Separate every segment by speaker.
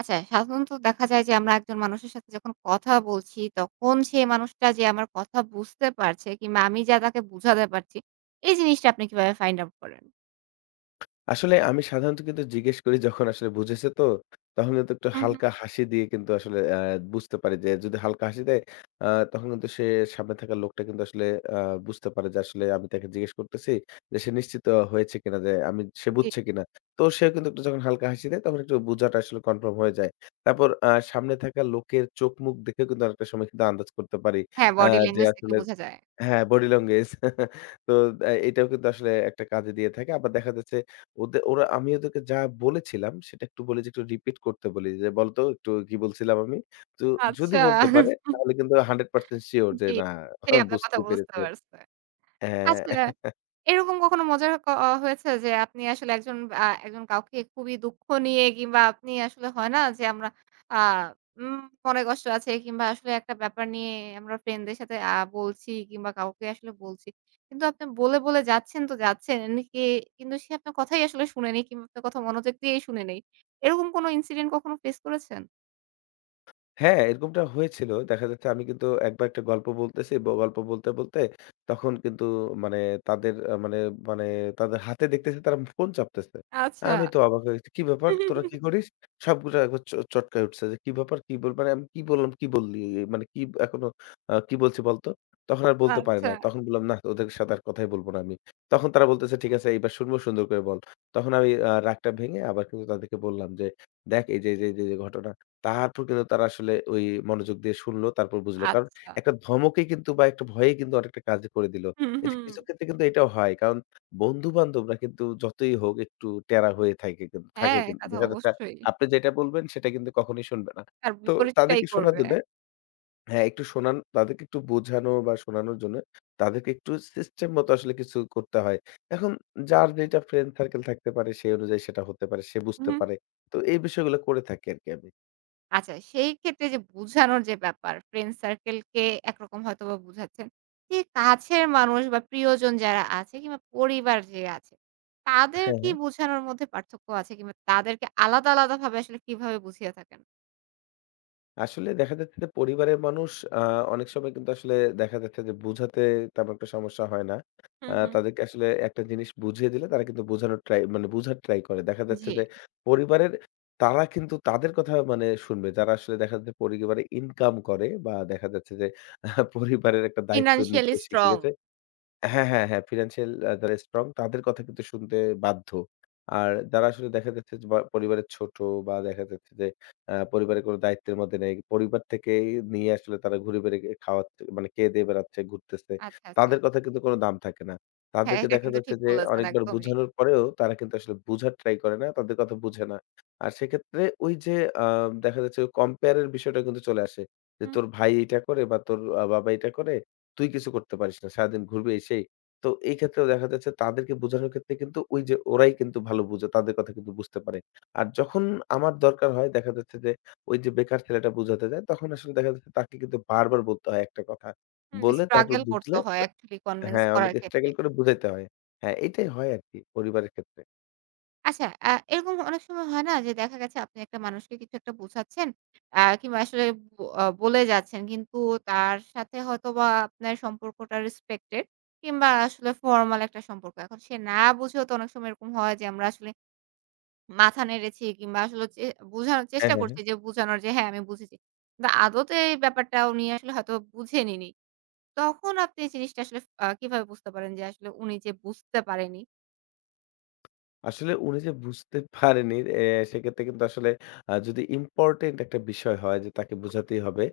Speaker 1: আচ্ছা, সাধারণত দেখা যায় যে আমরা একজন মানুষের সাথে যখন কথা বলছি, তখন সেই মানুষটা যে আমার কথা বুঝতে পারছে কিংবা আমি যা তাকে বুঝাতে পারছি, এই জিনিসটা আপনি কিভাবে ফাইন্ড আউট করেন?
Speaker 2: আসলে আমি সাধারণত কিন্তু জিজ্ঞেস করি যখন আসলে বুঝেছে তো, তখন কিন্তু একটু
Speaker 1: হুম, হুম।
Speaker 2: হালকা হাসি দিয়ে কিন্তু আসলে বুঝতে পারি যে যদি হালকা হাসি দেয় আ তখন কিন্তু সে সামনে থাকা লোকটা কিন্তু আসলে আ বুঝতে পারে যে আসলে আমি তাকে জিজ্ঞেস করতেছি যে সে নিশ্চিত হয়েছে কিনা যে আমি সে
Speaker 1: জি।
Speaker 2: বুঝছে কিনা। তো সেও কিন্তু একটু যখন হালকা হাসি দেয় তখন একটু বোঝাটা আসলে কনফার্ম হয়ে যায়। তারপর সামনে থাকা লোকের চোখ মুখ দেখেও কিন্তু অনেকটা সময় কিন্তু আন্দাজ করতে পারি।
Speaker 1: হ্যাঁ,
Speaker 2: আ
Speaker 1: বডি
Speaker 2: যে
Speaker 1: ল্যাঙ্গুয়েজ দেখলে
Speaker 2: আসলে
Speaker 1: বোঝা যায়।
Speaker 2: হ্যাঁ, বডি ল্যাঙ্গুয়েজ তো এটাও কিন্তু আসলে একটা কাজে দিয়ে থাকে। আবার দেখা যাচ্ছে ওরা আমি ওদেরকে যা বলেছিলাম সেটা একটু বলি যে একটু রিপিট করতে বলি যে, "বলতো একটু কি বলছিলাম আমি?" তো যদি
Speaker 1: আচ্ছা।
Speaker 2: বলতে পারে তাহলে কিন্তু 100% সিওর যে
Speaker 1: জি।
Speaker 2: না
Speaker 1: সে আপনার কথা
Speaker 2: বুঝতেই
Speaker 1: বুঝতে
Speaker 2: পেরেছে।
Speaker 1: পারছে।
Speaker 2: হ্যাঁ,
Speaker 1: আচ্ছা, এরকম কখনো মজা ক অ হয়েছে যে আপনি আসলে একজন একজন কাউকে খুবই দুঃখ নিয়ে কিংবা আপনি আসলে হয় না যে আমরা আ উম মনে কষ্ট আছে কিংবা আসলে একটা ব্যাপার নিয়ে আমরা ফ্রেন্ডদের সাথে বলছি কিংবা কাউকে আসলে বলছি। কিন্তু আপনি বলে যাচ্ছেন তো যাচ্ছেন এমনিকি কিন্তু সে আপনার কথাই আসলে শুনেনি কিংবা আপনার কথা মনোযোগ দিয়েই শুনে নেই। এরকম কোনো ইনসিডেন্ট কখনো ফেস করেছেন?
Speaker 2: হ্যাঁ, এরকমটা হয়েছিল। দেখা যাচ্ছে আমি কিন্তু একবার একটা গল্প বলতেছি। গল্প বলতে, বলতে তখন কিন্তু মানে তাদের মানে মানে তাদের হাতে দেখতেছি তারা ফোন চাপতেছে।
Speaker 1: আচ্ছা।
Speaker 2: আমি তো অবাক হয়ে গেছি। "কি ব্যাপার? তোরা কি করিস?" সবগুলা একবার চটকায় উঠছে যে, "কি ব্যাপার? কি বল মানে আমি কি বললাম? কি বললি? মানে কি এখনো কি বলছি বলতো?" তখন আর বলতে পারি
Speaker 1: আচ্ছা,
Speaker 2: না। তখন বললাম, "নাহ, ওদের সাথে আর কথাই বলব না আমি।" তখন তারা বলতেছে, "ঠিক আছে এইবার শুনবো, সুন্দর করে বল।" তখন আমি রাগটা ভেঙে আবার কিন্তু তাদেরকে বললাম যে, "দেখ এই যে, এই যে, এই যে, এই যে ঘটনা।" তারপর কিন্তু তারা আসলে ওই মনোযোগ দিয়ে শুনলো, তারপর বুঝলো। কারণ
Speaker 1: আচ্ছা।
Speaker 2: একটা ধমকে কিন্তু বা একটা ভয়ে কিন্তু অনেকটা কাজ করে দিল।
Speaker 1: হুম,
Speaker 2: এই যে
Speaker 1: হুম।
Speaker 2: কিছু ক্ষেত্রে কিন্তু এটাও হয়। কারণ বন্ধু-বান্ধবরা কিন্তু যতই হোক একটু টেরা হয়ে থাকে থাকে
Speaker 1: হ্যাঁ,
Speaker 2: কিন্তু।
Speaker 1: তা তো
Speaker 2: দেখা যাচ্ছে
Speaker 1: অবশ্যই।
Speaker 2: আপনি যেটা বলবেন সেটা কিন্তু কখনোই শুনবে না।
Speaker 1: তার
Speaker 2: তো
Speaker 1: বিপরীতটাই
Speaker 2: তাদেরকে শোনার
Speaker 1: করবে।
Speaker 2: জন্যে হ্যাঁ, একটু শোনান তাদেরকে একটু বোঝানো বা শোনানোর জন্য তাদেরকে একটু সিস্টেম মতো আসলে কিছু করতে হয়। এখন যার যেটা ফ্রেন্ড সার্কেল থাকতে পারে সেই অনুযায়ী সেটা হতে পারে। সে বুঝতে
Speaker 1: হুম।
Speaker 2: পারে। তো এই বিষয়গুলো করে থাকি আরকি আমি।
Speaker 1: আচ্ছা, সেই ক্ষেত্রে যে বুঝানোর যে ব্যাপার, ফ্রেন্ড সার্কেলকে একরকম হয়তোবা বুঝাচ্ছেন। যে কাছের মানুষ বা প্রিয়জন যারা আছে কিংবা পরিবার যে আছে, তাদের
Speaker 2: হ্যাঁ,
Speaker 1: কি
Speaker 2: হ্যাঁ।
Speaker 1: বোঝানোর মধ্যে পার্থক্য আছে কিংবা তাদেরকে আলাদা, আলাদাভাবে আসলে কিভাবে বুঝিয়ে থাকেন?
Speaker 2: আসলে দেখা যাচ্ছে যে পরিবারের মানুষ আ অনেক সময় কিন্তু আসলে দেখা যাচ্ছে যে বুঝাতে তেমন একটা সমস্যা হয় না।
Speaker 1: হুম, হুম।
Speaker 2: তাদেরকে আসলে একটা জিনিস বুঝিয়ে দিলে তারা কিন্তু বোঝানোর ট্রাই মানে বুঝার ট্রাই করে। দেখা যাচ্ছে
Speaker 1: জি,
Speaker 2: যে পরিবারের তারা কিন্তু তাদের কথা মানে শুনবে যারা আসলে দেখা যাচ্ছে পরিবারে ইনকাম করে বা দেখা যাচ্ছে যে আহ, পরিবারের একটা দায়িত্ব
Speaker 1: ফিন্যান্সিয়ালি
Speaker 2: নিতে শিখে
Speaker 1: স্ট্রং।
Speaker 2: গেছে। হ্যাঁ, হ্যাঁ, হ্যাঁ, ফিন্যান্সিয়াল যারা স্ট্রং তাদের কথা কিন্তু শুনতে বাধ্য। আর যারা আসলে দেখা যাচ্ছে যে, বা পরিবারের ছোট বা দেখা যাচ্ছে যে, পরিবারের কোনো দায়িত্বের মধ্যে নেই। পরিবার থেকেই নিয়ে আসলে তারা ঘুরে বেড়ে খাওয়াচ্ছে মানে খেয়ে-দেয়ে বেড়াচ্ছে, ঘুরতেছে।
Speaker 1: আচ্ছা, আচ্ছা।
Speaker 2: তাদের কথা কিন্তু কোনো দাম থাকে না।
Speaker 1: হ্যাঁ,
Speaker 2: তাদেরকে
Speaker 1: এটা
Speaker 2: দেখা
Speaker 1: কিন্তু
Speaker 2: যাচ্ছে
Speaker 1: ঠিক
Speaker 2: যে,
Speaker 1: বলেছেন
Speaker 2: অনেকবার
Speaker 1: একদমই।
Speaker 2: বুঝানোর পরেও তারা কিন্তু আসলে বুঝার ট্রাই করে না। তাদের কথা বুঝে না। আর সেক্ষেত্রে ওই যে, আ দেখা যাচ্ছে কম্পেয়ার এর বিষয়টা কিন্তু চলে আসে। যে,
Speaker 1: হুম,
Speaker 2: তোর ভাই এটা করে বা তোর বাবা এটা করে তুই কিছু করতে পারিস না। সারাদিন ঘুরবি এই সেই। তো এই ক্ষেত্রেও দেখা যাচ্ছে তাদেরকে বোঝানোর ক্ষেত্রে কিন্তু ওই যে ওরাই কিন্তু ভালো বুঝে। তাদের কথা কিন্তু বুঝতে পারে। আর যখন আমার দরকার হয় দেখা যাচ্ছে যে ওই যে বেকার ছেলেটা বুঝাতে যায় তখন আসলে দেখা যাচ্ছে তাকে কিন্তু বারবার বলতে হয় একটা কথা।
Speaker 1: হুম।
Speaker 2: বলে তারপর
Speaker 1: স্ট্রাগল করতে
Speaker 2: বুঝলে
Speaker 1: হয় অ্যাকচুয়ালি কনভিন্স
Speaker 2: হ্যাঁ, অনেক
Speaker 1: করার ক্ষেত্রে।
Speaker 2: struggle করে বুঝাইতে হয়। হ্যাঁ, এটাই হয় আরকি পরিবারের ক্ষেত্রে।
Speaker 1: আচ্ছা, এরকম অনেক সময় হয় না যে দেখা গেছে আপনি একটা মানুষকে কিছু একটা বোঝাচ্ছেন কিংবা আসলে ব আ বলে যাচ্ছেন। কিন্তু তার সাথে হয়তোবা আপনার সম্পর্কটা রেসপেক্টেড কিংবা আসলে ফর্মাল একটা সম্পর্ক। এখন সে না বুঝেও তো অনেক সময় এরকম হয় যে আমরা আসলে মাথা নেড়েছি কিংবা আসলে বোঝানোর
Speaker 2: হ্যাঁ,
Speaker 1: চেষ্টা
Speaker 2: হ্যাঁ, হ্যাঁ।
Speaker 1: করছি যে বোঝানোর যে হ্যাঁ, আমি বুঝেছি। কিন্তু আদতে এই ব্যাপারটা উনি আসলে হয়তো বুঝেনিনি। তখন আপনি এই জিনিসটা আসলে কিভাবে বুঝতে পারেন যে আসলে উনি যে বুঝতে পারেনি?
Speaker 2: আসলে উনি যে বুঝতে পারেনি সেক্ষেত্রে কিন্তু আসলে যদি ইম্পোর্টেন্ট একটা বিষয় হয় যে তাকে বোঝাতেই হবে,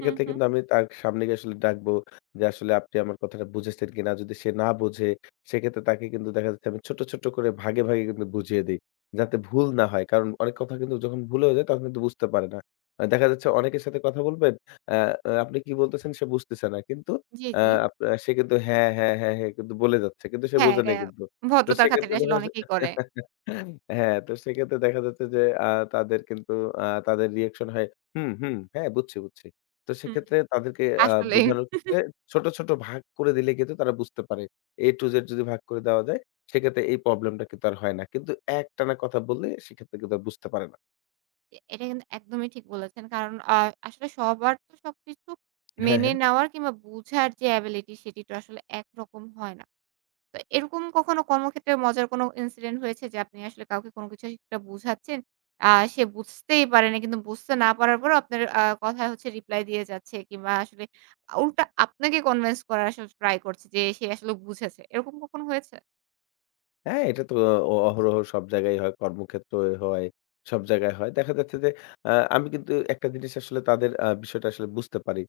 Speaker 1: হুম, হুম।
Speaker 2: কিন্তু আমি তার সামনে গিয়ে আসলে ডাকবো যে, "আসলে আপনি আমার কথাটা বুঝেছেন কিনা?" যদি সে না বোঝে, সেক্ষেত্রে তাকে কিন্তু দেখা যাচ্ছে আমি ছোট, ছোট করে ভাগে, ভাগে কিন্তু বুঝিয়ে দেই। যাতে ভুল না হয়। কারণ অনেক কথা কিন্তু যখন ভুল হয়ে যায় তখন কিন্তু বুঝতে পারে না। দেখা যাচ্ছে অনেকের সাথে কথা বলবেন, আ আ আপনি কি বলতেছেন সে বুঝতেছে না। কিন্তু
Speaker 1: জি,
Speaker 2: আ
Speaker 1: জি।
Speaker 2: আপ সে কিন্তু হ্যাঁ, হ্যাঁ, হ্যাঁ, হ্যাঁ কিন্তু বলে যাচ্ছে। কিন্তু সে
Speaker 1: হ্যাঁ,
Speaker 2: বোঝে
Speaker 1: এটা
Speaker 2: নাই কিন্তু। তো
Speaker 1: ভদ্রতার
Speaker 2: সেক্ষেত্রে
Speaker 1: খাতিরে আসলে
Speaker 2: যখন আসলে
Speaker 1: অনেকেই করে।
Speaker 2: হ্যাঁ, তো সেক্ষেত্রে দেখা যাচ্ছে যে আ তাদের কিন্তু তাদের রিঅ্যাকশন হয়, "হুম, হুম, হ্যাঁ, বুঝছি, বুঝছি।" তো
Speaker 1: হুম।
Speaker 2: সেক্ষেত্রে তাদেরকে
Speaker 1: আসলেই।
Speaker 2: বোঝানোর ক্ষেত্রে ছোট, ছোট ভাগ করে দিলে কিন্তু তারা বুঝতে পারে। A to Z যদি ভাগ করে দেওয়া যায়, সেক্ষেত্রে এই প্রবলেমটা কিন্তু আর হয় না। কিন্তু একটানা কথা বললে সেক্ষেত্রে কিন্তু আর বুঝতে পারে না।
Speaker 1: এটা কিন্তু একদমই ঠিক বলেছেন। কারণ আসলে সবার তো সবকিছু
Speaker 2: হ্যাঁ,
Speaker 1: মেনে
Speaker 2: হ্যাঁ।
Speaker 1: নেওয়ার কিংবা বুঝার যে এবিলিটি সেটি তো আসলে একরকম হয় না। তো এরকম কখনো কর্মক্ষেত্রে মজার কোনো ইনসিডেন্ট হয়েছে যে আপনি আসলে কাউকে কোনো কিছু একটা বুঝাচ্ছেন, আ সে বুঝতেই পারে না কিন্তু বুঝতে না পারার পরেও আপনার কথায় হচ্ছে রিপ্লাই দিয়ে যাচ্ছে কিংবা আসলে উল্টা আপনাকে কনভিন্স করার আসলে ট্রাই করছে যে সে আসলে বুঝেছে। এরকম কখনো হয়েছে?
Speaker 2: হ্যাঁ, এটা তো অহরহ সব জায়গায় হয়, কর্মক্ষেত্রে হয়, সব জায়গায় হয়। দেখা যাচ্ছে যে আ আমি কিন্তু একটা জিনিস আসলে তাদের বিষয়টা আসলে বুঝতে পারি।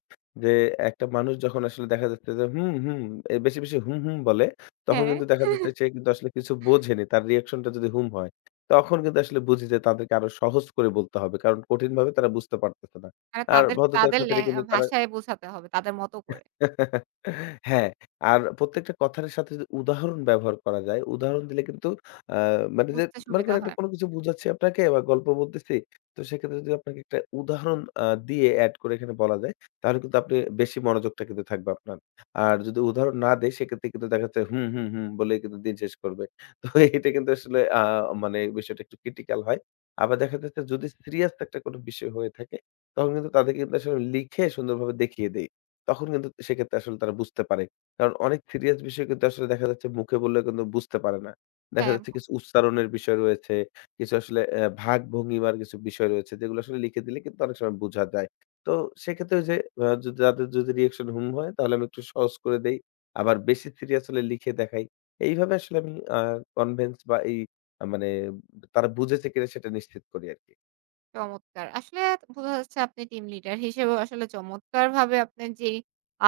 Speaker 2: যে একটা মানুষ যখন আসলে দেখা যাচ্ছে যে হুম, হুম, বেশি, বেশি হুম, হুম বলে, তখন
Speaker 1: হ্যাঁ।
Speaker 2: কিন্তু দেখা যাচ্ছে সে কিন্তু আসলে কিছু বোঝেনি। তার রিঅ্যাকশনটা যদি হুম হয়, তখন কিন্তু আসলে বুঝি যে তাদেরকে আরো সহজ করে বলতে হবে। কারণ কঠিনভাবে তারা বুঝতে পারতেছে না।
Speaker 1: মানে
Speaker 2: আর
Speaker 1: তাদেরকে
Speaker 2: ভদ্রতার
Speaker 1: তাদের ল্যা
Speaker 2: খাতিরে কিন্তু তারা
Speaker 1: ভাষায় বোঝাতে হবে তাদের মতো করে।
Speaker 2: হ্যাঁ, আর প্রত্যেকটা কথার সাথে যদি উদাহরণ ব্যবহার করা যায়, উদাহরণ দিলে কিন্তু আ মানে যে
Speaker 1: বুঝতে
Speaker 2: মনে
Speaker 1: সুবিধা
Speaker 2: করেন একটা
Speaker 1: হয়।
Speaker 2: কোনো কিছু বুঝাচ্ছি আপনাকে বা গল্প বলতেছি, তো সেক্ষেত্রে যদি আপনাকে একটা উদাহরণ দিয়ে এড করে এখানে বলা যায়, তাহলে কিন্তু আপনি বেশি মনোযোগটা কিন্তু থাকবে আপনার। আর যদি উদাহরণ না দেই সেক্ষেত্রে কিন্তু দেখা যাচ্ছে হুম, হুম, হুম বলেই কিন্তু দিন শেষ করবে। তো এটা কিন্তু আসলে মানে বিষয়টা একটু ক্রিটিক্যাল হয়। আবার দেখা যাচ্ছে যদি সিরিয়াস একটা কোনো বিষয় হয়ে থাকে, তখন কিন্তু তাদেরকে কিন্তু আসলে লিখে সুন্দরভাবে দেখিয়ে দেই। তখন কিন্তু সেক্ষেত্রে আসলে তারা বুঝতে পারে। কারণ অনেক সিরিয়াস বিষয় কিন্তু আসলে দেখা যাচ্ছে মুখে বললে কিন্তু বুঝতে পারে না। দেখা
Speaker 1: হ্যাঁ,
Speaker 2: যাচ্ছে কিছু উচ্চারণের বিষয় রয়েছে, কিছু আসলে ভাগ ভঙ্গিমার কিছু বিষয় রয়েছে যেগুলো আসলে লিখে দিলে কিন্তু অনেক সময় বোঝা যায়। তো সেক্ষেত্রে ওই যে যাদের যদি রিঅ্যাকশন হুম হয় তাহলে আমি একটু সহজ করে দেই। আবার বেশি সিরিয়াস হলে লিখে দেখাই। এইভাবে আসলে আমি আ কনভিন্স বা এই মানে তারা বুঝেছে কিনা সেটা নিশ্চিত করি আরকি।
Speaker 1: চমৎকার। আসলে বোঝা যাচ্ছে আপনি টিম লিডার হিসেবেও আসলে চমৎকারভাবে আপনার যেই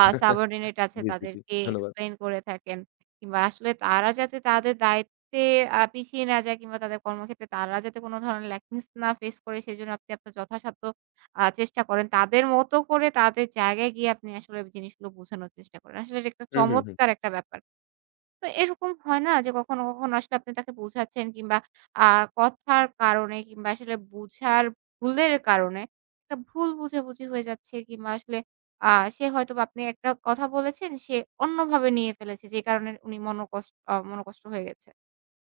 Speaker 1: সাবঅর্ডিনেট আছে
Speaker 2: জি, জি, জি।
Speaker 1: তাদেরকে
Speaker 2: ধন্যবাদ।
Speaker 1: এক্সপ্লেইন করে থাকেন। কিংবা আসলে তারা যাতে তাদের দায়িত্বে পিছিয়ে না যায় কিংবা তাদের কর্মক্ষেত্রে তারা যাতে কোন ধরনের ল্যাকিংস না ফেস করে সেজন্য আপনি আপনার যথাসাধ্য চেষ্টা করেন। তাদের মতো করে তাদের জায়গায় গিয়ে আপনি আসলে জিনিসগুলো বোঝানোর চেষ্টা করেন। আসলে এটা একটা
Speaker 2: হু, হু, হু।
Speaker 1: চমৎকার একটা ব্যাপার। তো এরকম হয় না যে কখনো আসলে আপনি তাকে বোঝাচ্ছেন কিংবা আ কথার কারণে কিংবা আসলে বুঝার ভুলের কারণে একটা ভুল বুঝাবুঝি হয়ে যাচ্ছে কিংবা আসলে আ সে হয়তোবা আপনি একটা কথা বলেছেন, সে অন্যভাবে নিয়ে ফেলেছে যে কারণে উনি মনোকষ্ট হয়ে গেছে।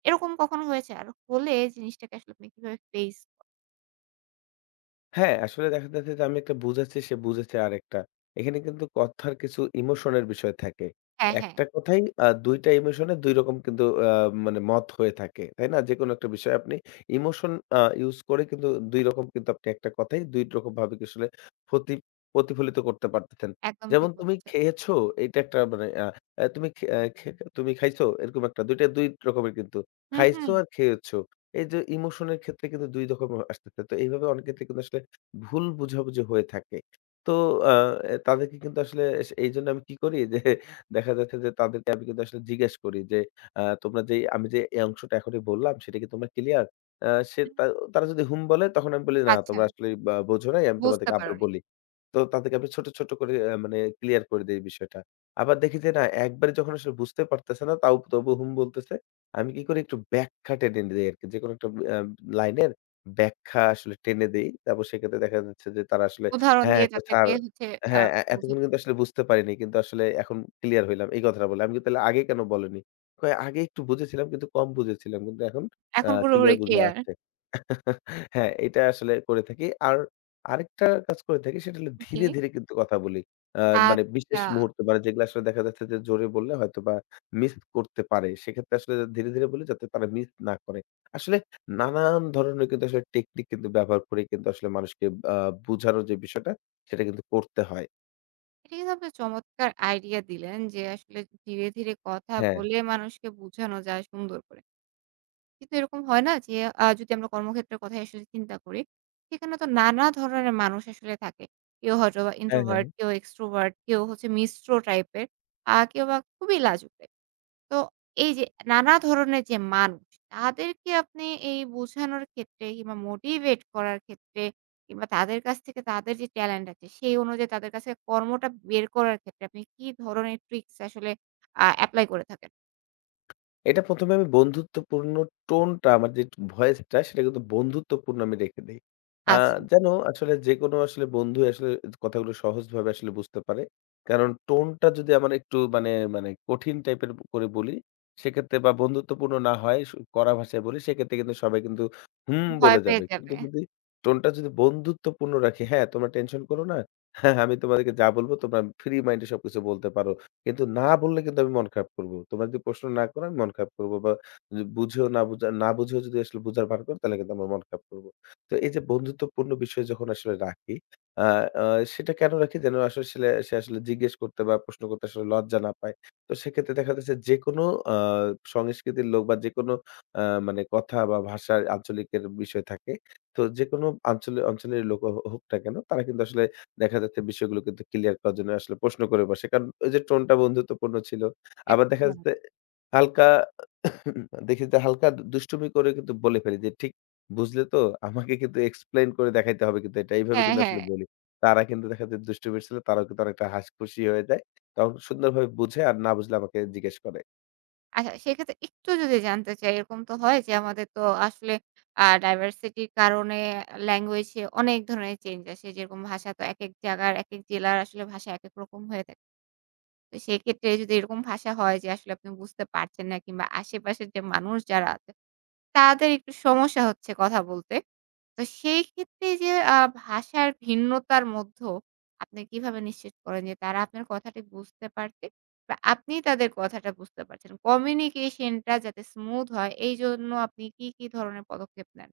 Speaker 1: এরকম কখনো হয়েছে? আর হলে জিনিসটাকে আসলে আপনি কিভাবে ফেস
Speaker 2: হ্যাঁ, আসলে দেখা যাচ্ছে যে আমি একটা বুঝাচ্ছি, সে বুঝেছে আরেকটা। এখানে কিন্তু কথার কিছু ইমোশনের বিষয় থাকে।
Speaker 1: হ্যাঁ, হ্যাঁ,
Speaker 2: একটা কথাই ২ টা ইমোশনে ২ রকম কিন্তু মানে মত হয়ে থাকে। তাই না? যেকোনো একটা বিষয়ে আপনি ইমোশন ইউজ করে কিন্তু ২ রকম কিন্তু আপনি একটা কথাই ২ রকম ভাবে কি আসলে প্রতি প্রতিফলিত করতে পারতেছেন।
Speaker 1: একদম ঠিক
Speaker 2: যেমন তুমি
Speaker 1: বলেছেন।
Speaker 2: খেয়েছো এটা একটা মানে আ আ তুমি খে আ খে তুমি খাইছো এরকম একটা ২ টা ২ রকমের কিন্তু।
Speaker 1: হুম, হুম,
Speaker 2: খাইছো আর খেয়েছো। এই যে ইমোশনের ক্ষেত্রে কিন্তু ২ রকম আসতেছে। তো এইভাবে অনেক ক্ষেত্রে কিন্তু আসলে ভুল বোঝাবুঝি হয়ে থাকে। তো আ তাদেরকে কিন্তু আসলে এইজন্য আমি কি করি যে দেখা যাচ্ছে যে তাদেরকে আমি কিন্তু আসলে জিজ্ঞেস করি যে তোমরা যেই আমি যে এই অংশটা এখনই বললাম সেটা কি তোমরা ক্লিয়ার? আ সে
Speaker 1: হুম,
Speaker 2: তা তারা যদি হুম বলে তখন আমি বলি, "না
Speaker 1: আচ্ছা,
Speaker 2: তোমরা আসলে বা বোঝো নাই আমি
Speaker 1: বুঝতে
Speaker 2: তোমাদেরকে আবার
Speaker 1: পারোনি।
Speaker 2: বলি।" তো তাদেরকে আমি ছোট, ছোট করে মানে ক্লিয়ার করে দেই বিষয়টা। আবার দেখি যে না একবারে যখন আসলে বুঝতে পারতেছে না তাও তবু হুম বলতেছে। আমি কি করি একটু ব্যাখ্যা টেনে দেই আরকি। যেকোনো একটা আ লাইনের ব্যাখ্যা আসলে টেনে দেই। তারপর সেক্ষেত্রে দেখা যাচ্ছে যে তারা আসলে
Speaker 1: উদাহরণ
Speaker 2: হ্যাঁ,
Speaker 1: দিয়ে
Speaker 2: একটু
Speaker 1: তাদেরকে
Speaker 2: ছাড়
Speaker 1: হচ্ছে আ
Speaker 2: হ্যাঁ,
Speaker 1: বোঝা
Speaker 2: এতক্ষণ কিন্তু আসলে বুঝতে পারিনি। কিন্তু আসলে এখন ক্লিয়ার হইলাম। এই কথাটা বললাম। আমি কিন্তু তাহলে আগে কেন বলোনি? কয় আগে একটু বুঝেছিলাম কিন্তু কম বুঝেছিলাম। কিন্তু এখন
Speaker 1: এখন পুরোপুরি
Speaker 2: ক্লিয়ার বুঝা
Speaker 1: ক্লিয়ার।
Speaker 2: যাচ্ছে। হ্যাঁ, এটা আসলে করে থাকি। আর আরেকটা কাজ করে থাকি সেটা হলো
Speaker 1: জি।
Speaker 2: ধীরে, ধীরে কিন্তু কথা বলি। আ মানে বিশেষ
Speaker 1: আচ্ছা।
Speaker 2: মুহূর্তে মানে যেগুলো আসলে দেখা যাচ্ছে যে জোরে বললে হয়তোবা মিস করতে পারে। সেক্ষেত্রে আসলে ধীরে, ধীরে বলি যাতে তারা মিস না করে। আসলে নানান ধরনের কিন্তু আসলে টেকনিক কিন্তু ব্যবহার করে কিন্তু আসলে মানুষকে আ বুঝানোর যে বিষয়টা, সেটা কিন্তু করতে হয়।
Speaker 1: এটা কিন্তু আপনি চমৎকার আইডিয়া দিলেন যে আসলে ধীরে, ধীরে কথা
Speaker 2: হ্যাঁ,
Speaker 1: বলে মানুষকে বুঝানো যায় সুন্দর করে। কিন্তু এরকম হয় না যে যদি আমরা কর্মক্ষেত্রের কথাই আসলে চিন্তা করি, সেখানে তো নানা ধরনের মানুষ আসলে থাকে। কেউ হয়তোবা
Speaker 2: হ্যাঁ, হ্যাঁ।
Speaker 1: introvert, কেউ extrovert, কেউ হচ্ছে মিশ্র টাইপের, কেউ বা খুবই লাজুক টাইপ। তো এই যে নানা ধরনের যে মানুষ, তাদেরকে আপনি এই বোঝানোর ক্ষেত্রে কিংবা মোটিভেট করার ক্ষেত্রে কিংবা তাদের কাছ থেকে তাদের যে ট্যালেন্ট আছে, সেই অনুযায়ী তাদের কাছে কর্মটা বের করার ক্ষেত্রে আপনি কি ধরনের ট্রিকস আসলে এপ্লাই করে থাকেন?
Speaker 2: এটা ১ম এ আমি বন্ধুত্বপূর্ণ টোনটা আমার যে ভয়েসটা সেটা কিন্তু বন্ধুত্বপূর্ণ আমি রেখে দেই। আ
Speaker 1: আচ্ছা,
Speaker 2: যেন আসলে যেকোনো আসলে বন্ধু আসলে কথাগুলো সহজভাবে আসলে বুঝতে পারে। কারণ টোনটা যদি আমার একটু মানে, মানে কঠিন টাইপের করে বলি সেক্ষেত্রে বা বন্ধুত্বপূর্ণ না হয় কড়া ভাষায় বলি সেক্ষেত্রে কিন্তু সবাই কিন্তু হুম
Speaker 1: ভয়
Speaker 2: বলে
Speaker 1: পেয়ে
Speaker 2: যাবে।
Speaker 1: যাবে।
Speaker 2: কিন্তু যদি টোনটা যদি বন্ধুত্বপূর্ণ রাখি, হ্যাঁ, তোমরা টেনশন করো না। হ্যাঁ, আমি তোমাদেরকে যা বলব তোমরা ফ্রি মাইন্ড এ সবকিছু বলতে পারো। কিন্তু না বললে কিন্তু আমি মন খারাপ করব। তোমরা যদি প্রশ্ন না করো আমি মন খারাপ করব বা য বুঝেও না বুঝা না বুঝেও যদি আসলে বুঝার ভান করো তাহলে কিন্তু আমরা মন খারাপ করব। তো এই যে বন্ধুত্বপূর্ণ বিষয় যখন আসলে রাখি, আ আ সেটা কেন রাখি? যেন আসলে সে আসলে জিজ্ঞেস করতে বা প্রশ্ন করতে আসলে লজ্জা না পায়। তো সেক্ষেত্রে দেখা যাচ্ছে যেকোনো আ সংস্কৃতির লোক বা যেকোনো আ মানে কথা বা ভাষার আঞ্চলিকের বিষয় থাকে। তো যেকোনো অঞ্চলের লোক হোক না কেন তারা কিন্তু আসলে দেখা যাচ্ছে বিষয়গুলো কিন্তু ক্লিয়ার করার জন্য আসলে প্রশ্ন করে বসে। কারণ ওই যে টোনটা বন্ধুত্বপূর্ণ ছিল। আবার দেখা
Speaker 1: একদম।
Speaker 2: যাচ্ছে হালকা দেখি যে হালকা দুষ্টুমি করে কিন্তু বলে ফেলি যে, "ঠিক বুঝলে তো? আমাকে কিন্তু এক্সপ্লেইন করে দেখাইতে হবে কিন্তু এটা।" এইভাবে
Speaker 1: হ্যাঁ,
Speaker 2: কিন্তু
Speaker 1: হ্যাঁ।
Speaker 2: আসলে বলি। তারা কিন্তু দেখা যায় দুষ্টুমির ছেলে তারাও কিন্তু অনেকটা হাসি খুশি হয়ে যায়। তখন সুন্দরভাবে বুঝে আর না বুঝলে আমাকে জিজ্ঞেস করে।
Speaker 1: আচ্ছা, সেক্ষেত্রে একটু যদি জানতে চাই, এরকম তো হয় যে আমাদের তো আসলে ডাইভার্সিটির কারণে ল্যাঙ্গুয়েজ এ অনেক ধরনের চেঞ্জ আসে। যেরকম ভাষা তো একেক জায়গার, একেক জেলার আসলে ভাষা একেক রকম হয়ে থাকে। তো সেক্ষেত্রে যদি এরকম ভাষা হয় যে আসলে আপনি বুঝতে পারছেন না কিংবা আশেপাশের যে মানুষ যারা আছে তাদের একটু সমস্যা হচ্ছে কথা বলতে। তো সেই ক্ষেত্রে এই যে ভাষার ভিন্নতার মধ্যেও আপনি কিভাবে নিশ্চিত করেন যে তারা আপনার কথাটি বুঝতে পারছে বা আপনি তাদের কথাটা বুঝতে পারছেন? কমিউনিকেশন টা যাতে স্মুথ হয় এইজন্য আপনি কি, কি ধরনের পদক্ষেপ নেন?